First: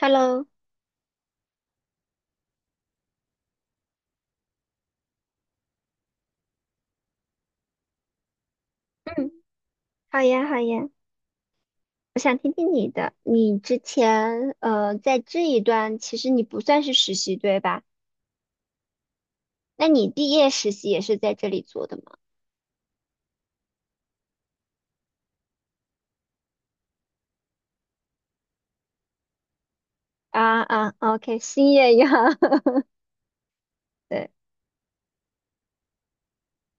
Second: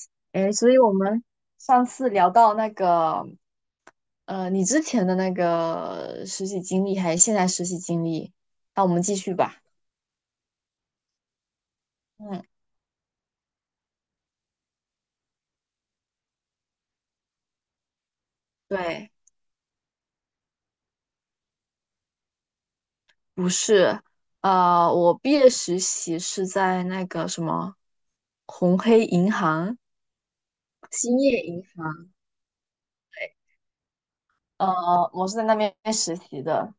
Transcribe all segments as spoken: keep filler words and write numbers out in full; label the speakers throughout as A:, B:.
A: Hello，
B: 哎，所以我们上次聊到那个，呃，你之前的那个实习经历，还是现在实习经历，那我们继
A: 嗯，
B: 续吧。
A: 好呀，好呀，我想
B: 嗯，
A: 听听你的。你之前呃，在这一段其实你不算是实习，对吧？
B: 对。
A: 那你毕业实习也是在这里做的吗？
B: 不是，呃，我毕业实习是在那个什么红黑银行、
A: 啊啊
B: 兴
A: ，OK，
B: 业银
A: 新业呀，
B: 行，
A: 对，
B: 呃，我是在那边实习的。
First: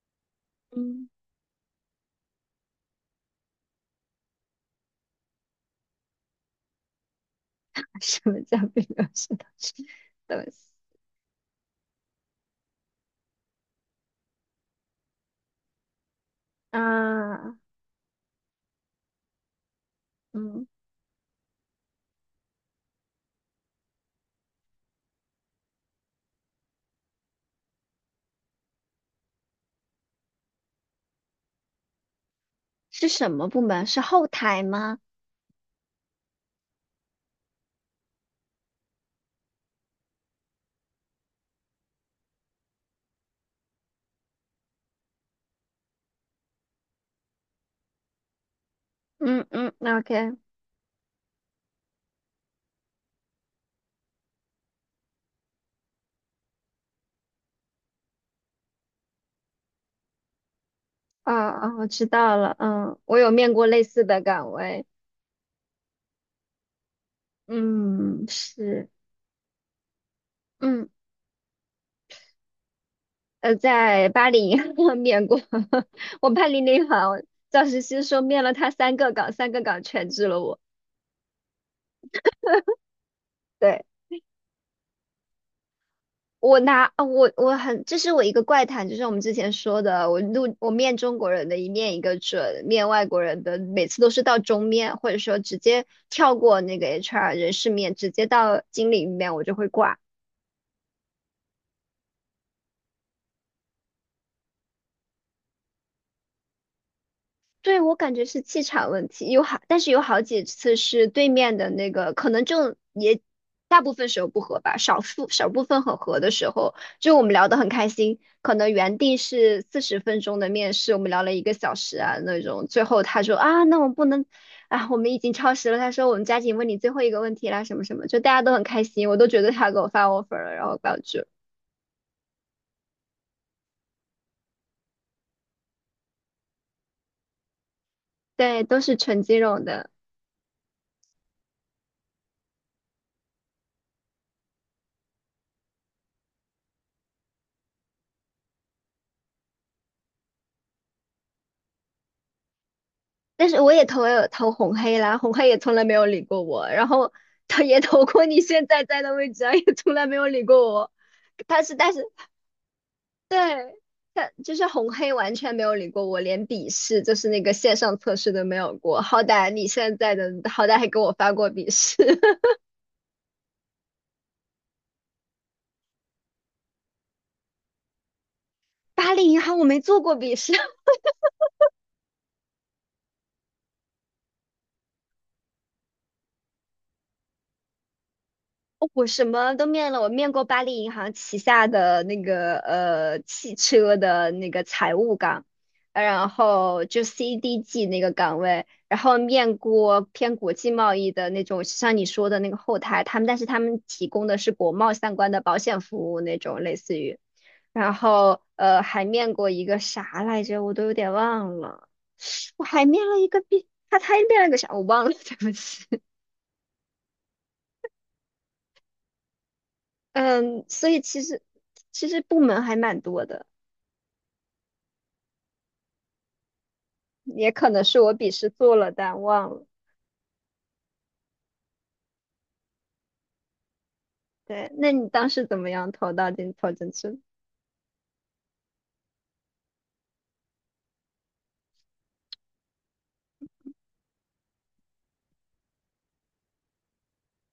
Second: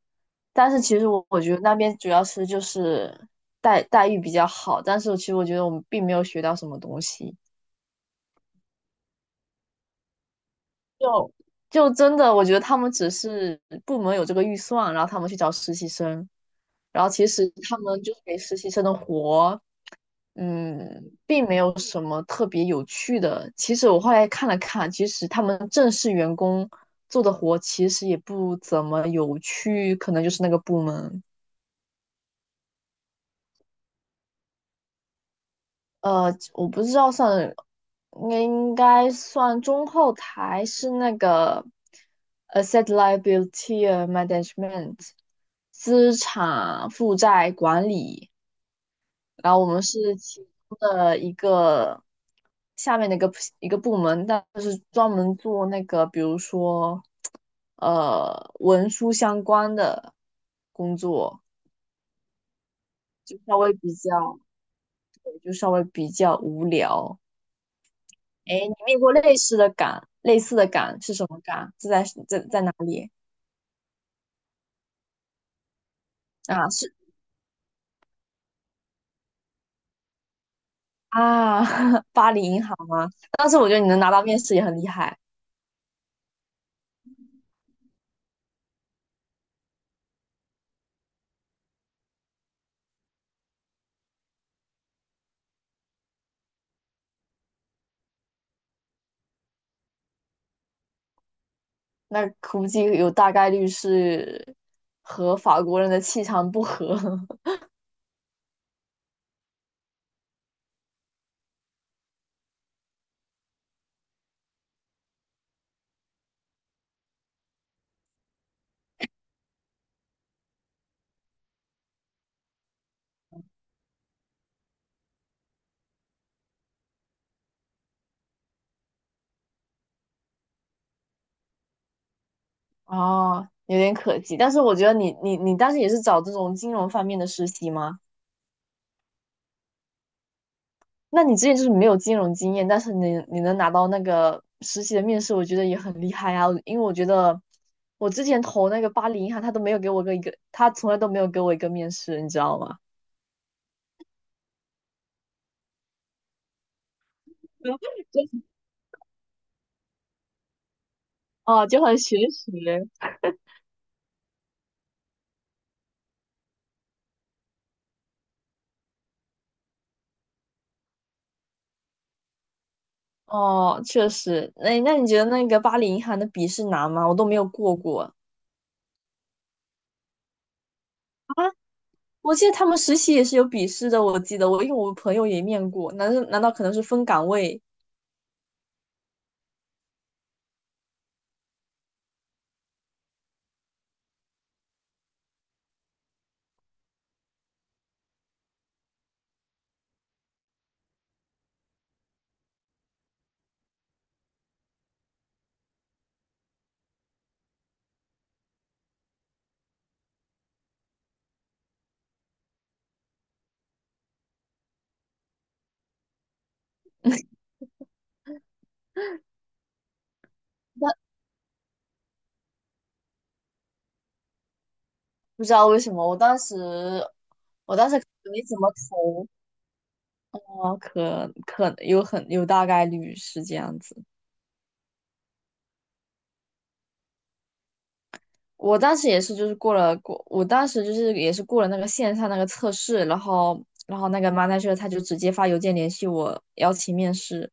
B: 但是其实
A: 嗯，
B: 我我觉得那边主要是就是待待遇比较好，但是其实我觉得我们并没有学到什么东西。
A: 什么叫并没有学到什么东西？
B: 就真的，我觉得他们只是部门有这个预算，然后他们去找实习生，然后其实
A: 啊，
B: 他们就是给实习生的活，
A: 嗯，
B: 嗯，并没有什么特别有趣的。其实我后来看了看，其实他们正式员工做的活其实也不怎么有趣，可能就是那个部门。
A: 是什么部门？是后台吗？
B: 呃，我不知道算，应该应该算中后台，是那个 asset liability management 资产负债管理，
A: 嗯
B: 然后我
A: 嗯
B: 们是
A: ，OK，
B: 其中的一个下面的一个一个部门，但是专门做那个，比如说呃文书相关的工
A: 那
B: 作，
A: 啊啊，我知道了，嗯，我有
B: 就
A: 面
B: 稍
A: 过
B: 微
A: 类
B: 比
A: 似的
B: 较，
A: 岗位，
B: 对就稍微比较无聊。
A: 嗯，
B: 哎，你
A: 是。
B: 面过类似的岗，类似的
A: 嗯。
B: 岗是什么岗？是在在在哪里
A: 呃，在巴黎 面过，我巴黎
B: 啊？
A: 那
B: 是
A: 行赵石溪说面了他三个岗，三个岗全治了我。
B: 啊，巴黎银行吗？当时我觉得
A: 对，
B: 你能拿到面试也很厉害。
A: 我拿，啊我我很，这是我一个怪谈，就是我们之前说的，我录我面中国人的一面一个准，面外国人的每次都是到中面，或者说直接跳过那个 H R 人事面，直接到经理面，我就会挂。
B: 那估计有大概率是和法国人的气场不合。
A: 对，我感觉是气场问题，有好，但是有好几次是对面的那个，可能就也大部分时候不合吧，少数少部分很合的时候，就我们聊得很开心，可能原定是四十分钟的面试，我们聊了一个小时啊那种，最后他说啊，那我们不能啊，我们已经超时了，他说我们加紧问你最后一个问题啦，什么什么，就大家都很开心，我都觉得他给我发 offer 了，然后把我拒了。
B: 哦，有点可惜。但是我觉得你你你当时也是找这种金融方面的实习吗？
A: 对，都是纯金融的。
B: 那你之前就是没有金融经验，但是你你能拿到那个实习的面试，我觉得也很厉害啊。因为我觉得我之前投那个巴黎银行，他都没有给我个一个，他从来都没有给我一个面试，你知道吗？
A: 但是我也投也有投红黑啦，红黑也从来没有理过我，然后他也投过 你
B: 就
A: 现在在的位置啊，也从来没有理过我。他
B: 哦，
A: 是，
B: 就
A: 但
B: 很
A: 是
B: 学习。
A: 对，他就是红黑完全没有理过我，连笔试就是那个线上测试都没有过。好歹你现在的，好歹还给我发过笔试。
B: 哦，确实。那那你觉得那个巴黎银行的笔试难吗？我都没有过过啊。
A: 巴黎银行我没做过笔试，
B: 我记得他们实习也是有笔试的，我记得我因为我朋友也面过，难道难道可能是分岗位？
A: 哦我什么都面了，我面过巴黎银行旗下的那个呃汽车的那个财务岗，呃然后就 C D G 那个岗位，然后面过偏国际贸易的那种，像你说的那个后台，他们但是他们提供的是国贸相关的保险服务那种，类似于，然后呃还面过一个啥来着，我都有点忘了，我还面了一个 B，他他面了个啥我忘了，对不起。嗯，所
B: 那
A: 以其实其实部门还蛮多的，
B: 不知道为什么，我当时
A: 也可
B: 我
A: 能
B: 当时
A: 是我笔
B: 没
A: 试
B: 怎么
A: 做了但
B: 投，
A: 忘了。
B: 哦，可可有很有大概率是这样子。
A: 对，那你当时怎么样投到进投进去？
B: 我当时也是，就是过了过，我当时就是也是过了那个线上那个测试，然后然后那个 manager 他就直接发邮件联系我邀请面试。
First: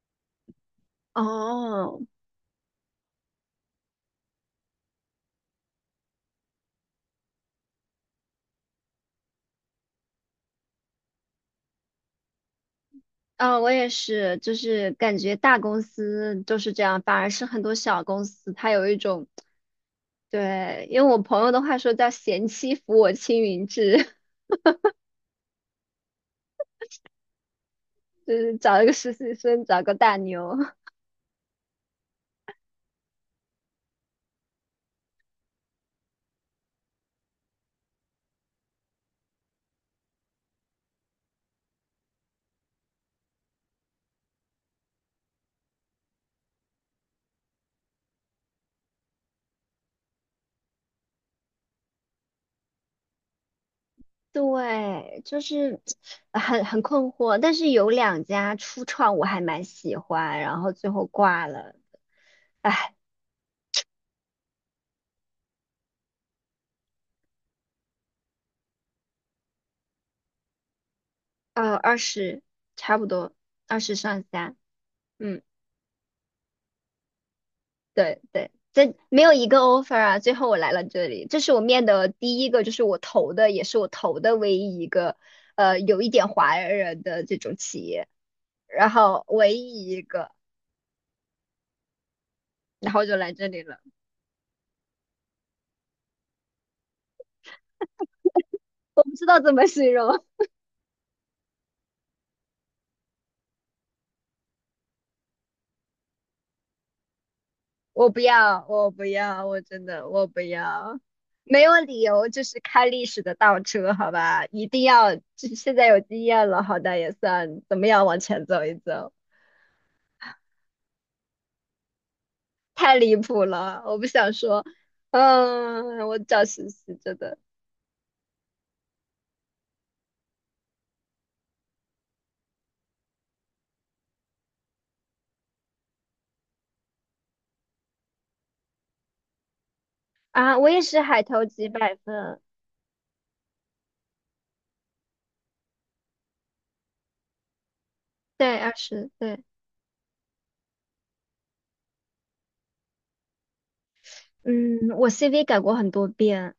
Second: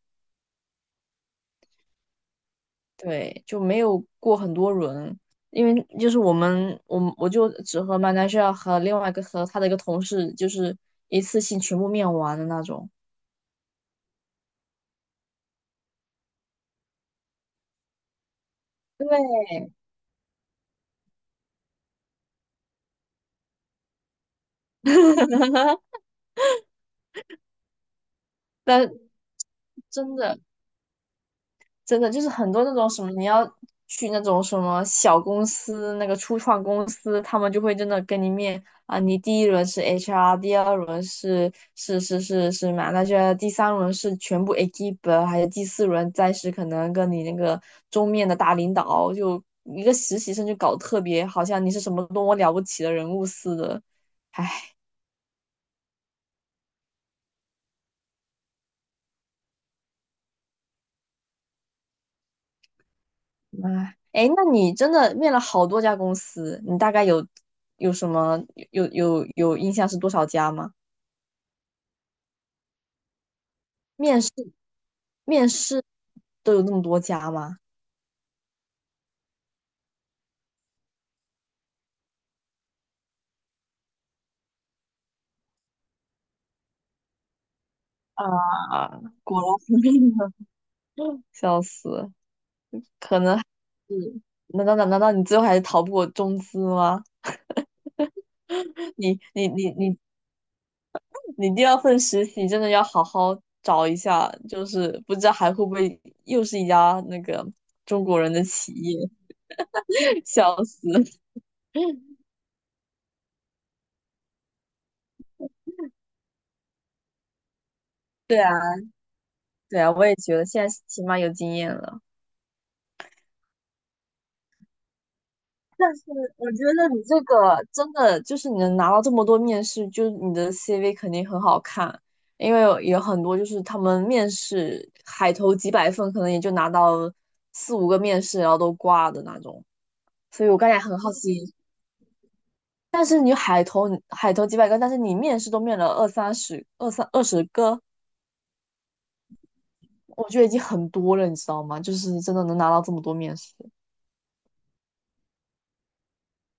A: 哦，
B: 对，就没有过很多轮，因为就是我们我们我就只和 manager 和另外一个和他的一个同事就是一次性全部面完的那种。
A: 啊，我也是，就是感觉大公司就是这样，反而是很多小公司它有一
B: 对，
A: 种，对，因为我朋友的话说叫“贤妻扶我青云志”，就是找一个
B: 但
A: 实习生，找个
B: 真
A: 大
B: 的，
A: 牛。
B: 真的就是很多那种什么，你要去那种什么小公司，那个初创公司，他们就会真的跟你面啊。你第一轮是 H R，第二轮是是是是是嘛，那就 a 第三轮是全部 e q u i p 还有第四轮再是可能跟你那个中面的大领导，就一个实习生就搞得特别好像你是什么多么了不起的人物似的，还
A: 对，就是很很困惑，但是有两家初创我还蛮喜欢，然后最后挂了，
B: 哎。哎，那你真的面了好多家公司，你大概有有什么有有有印象是多少家吗？
A: 呃，二十差不多，二十
B: 面
A: 上
B: 试
A: 下，嗯，
B: 面试都有那么多家吗？
A: 对对，这没有一个 offer 啊，最后我来了这里，这是我面的第一个，就是我投的，也是我投的唯一一个，呃，有一点华人的这种企业，
B: 啊，
A: 然后
B: 果然
A: 唯
B: 是
A: 一
B: 面
A: 一
B: 试。
A: 个，
B: 笑死，
A: 然后就
B: 可
A: 来
B: 能还
A: 这里了，
B: 是难道难难道你最后还是逃不过中资吗？
A: 我不
B: 你
A: 知道
B: 你
A: 怎么
B: 你
A: 形
B: 你
A: 容，
B: 你第二份实习真的要好好找一下，就是不知道还会不会又是一家那个中
A: 我不
B: 国人的
A: 要，
B: 企
A: 我
B: 业。
A: 不要，我真的我 不
B: 笑死。
A: 要，没有理 由就是开历史的倒车，好吧？一定要，这现在有经验了，好歹也算怎么样往
B: 对
A: 前
B: 啊，
A: 走一走，
B: 对啊，我也觉得现在起码有经验了。
A: 太离谱了，我不想说，嗯，我找
B: 我觉
A: 实
B: 得
A: 习
B: 你
A: 真
B: 这
A: 的
B: 个真的就是你能拿到这么多面试，就是你的 C V 肯定很好看，因为有有很多就是他们面试海投几百份，可能也就拿到四五个面试，然后都挂的那种。所以我
A: 啊，我
B: 刚才
A: 也
B: 很
A: 是
B: 好
A: 海投
B: 奇，
A: 几百分，
B: 海投几百个，但是你面试都面了二三十、二三二十个，
A: 对二十对，
B: 我觉得已经很多了，你知道吗？就是真的能拿到这么多面试。
A: 嗯，我 C V 改过很多遍，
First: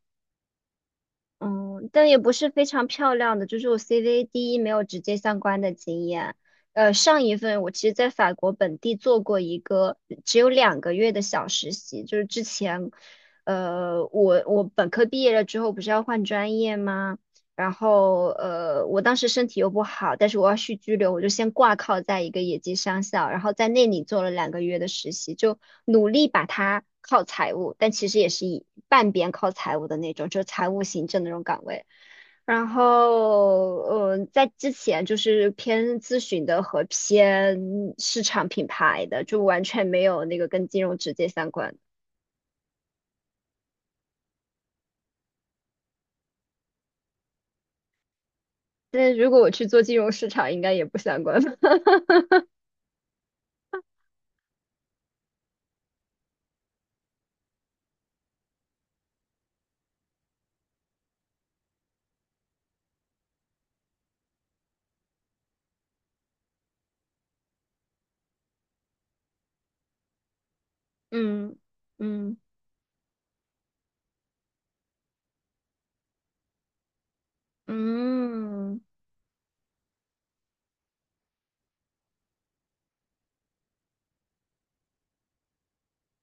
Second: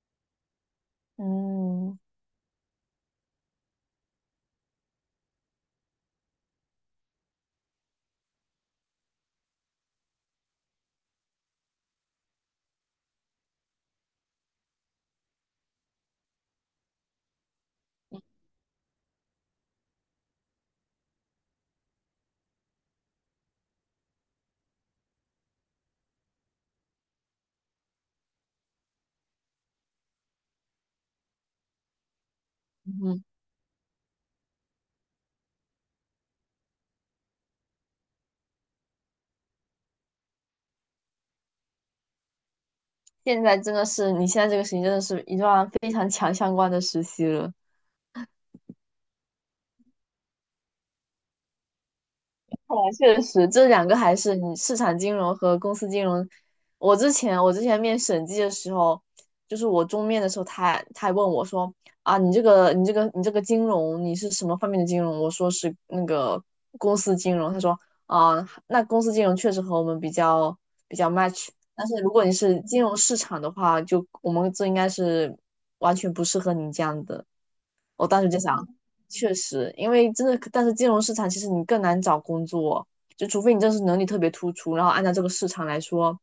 A: 嗯，
B: 嗯
A: 但也不是非常漂亮的，就是我 C V 第一没有直接相关的经验。呃，上一份我其实在法国本地做过一个只有两个月的小实习，就是之前，呃，我我本科毕业了之后不是要换专业吗？然后呃，我当时身体又不好，但是我要续居留，我就先挂靠在一个野鸡商校，然后在那里做了两个月的实习，就努力把它靠财务，但其实也是以半边靠财务的那种，就是财务行政的那种岗位。然
B: 嗯，
A: 后，呃，在之前就是偏咨询的和偏市场品牌的，就完全没有那个跟金融直接相关的。
B: 现在真的是，你现在这个事情真的是一段非常强相关的实习了。
A: 但是如果我去做金融市场，应该也不相关吧。
B: 看来确实，这两个还是你市场金融和公司金融。我之前我之前面审计的时候，就是我中面的时候他还，他他还问我说啊，你这个你这个你这个金融你是什么方面的金融？我说是那个公司金融。他说啊，那公司金融确实和我们比较比较 match，
A: 嗯
B: 但是如果你
A: 嗯。
B: 是金融市场的话，就我们这应该是完全不适合你这样的。我当时就想，
A: 嗯
B: 确实，因为真的，但是金融市场其实你更难找工作，就除非你真是能力特别突出，然后按照这个市场来说，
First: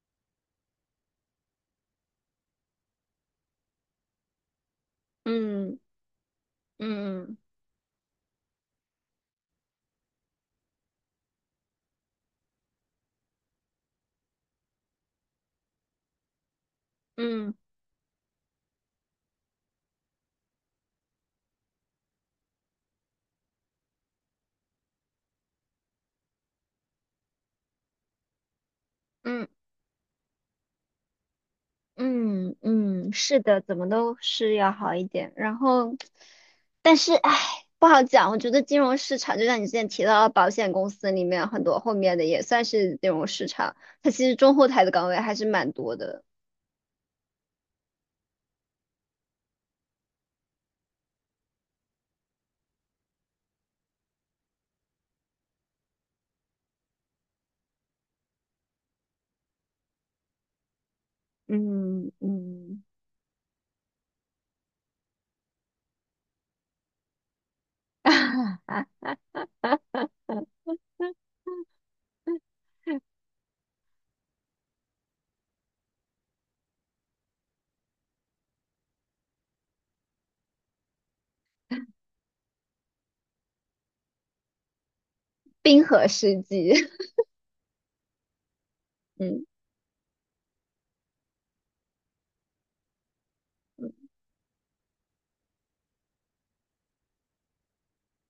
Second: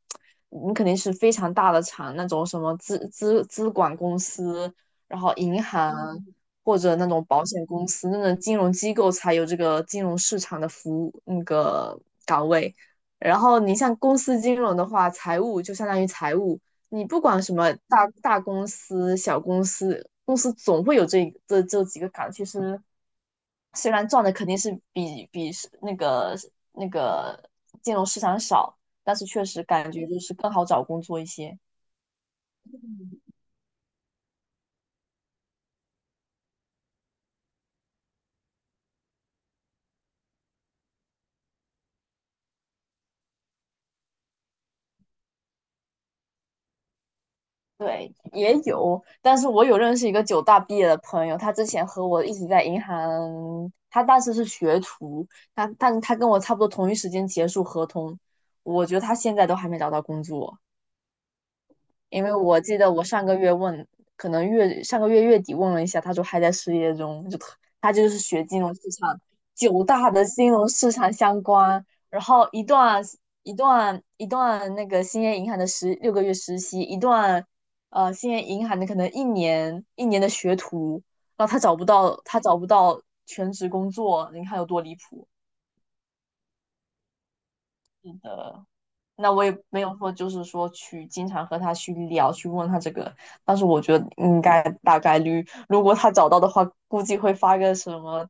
B: 你肯定是非常大的厂，那种什么资资资管公司，然后银
A: 嗯
B: 行嗯或者那种
A: 嗯
B: 保险公司，那种金融机构才有这个金融市场的服务那个岗位。然后你像公司金融的话，财务就相当于财务，你不管什
A: 嗯
B: 么大大公司、小公司，公司总会有这这这几个岗。其实虽然赚的肯定是比比是那个那个金融市场少，但是确
A: 嗯
B: 实感觉就是更好找工作一些。
A: 嗯嗯，是的，怎么都是要好一点。然后，但是唉，不好讲。我觉得金融市场，就像你之前提到的保险公司里面很多后面的也算是金融市场，它其实中后台的岗位还是蛮多的。
B: 对，也有，但是我有认识一个九大毕业的朋友，他之前和我一起在银行，他当时是学徒，他但他跟我差不多同一时间结束合同，我觉得他现在都还没找到工作。
A: 嗯
B: 因为我记
A: 嗯，
B: 得我上个月问，可能月上个月月底问了一下，他说还在失业中，就特他就是学金融市场，九大的金融市场相关，然后一段一段一段那个兴业银行的十六个月实习，一段呃兴业银行的可能一年一年的学徒，然后他找不到他找不到全职工作，你看有多离谱。
A: 冰河世纪。
B: 是的，那我
A: 嗯
B: 也没有说，就是说去经常和他去聊，去问他这个。但是我觉得应该大概率，如果他找到的话，估计会发个什么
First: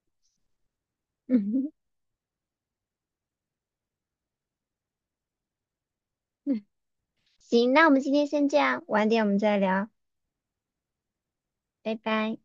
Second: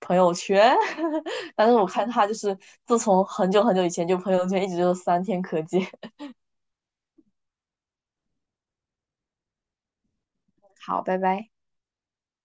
B: 朋友圈 但
A: 嗯，
B: 是我看他就是自从很久很久以前，就朋友圈一直就是三天可见。
A: 行，那我们今天先这样，晚点我们再聊，
B: 好，拜拜。
A: 拜拜。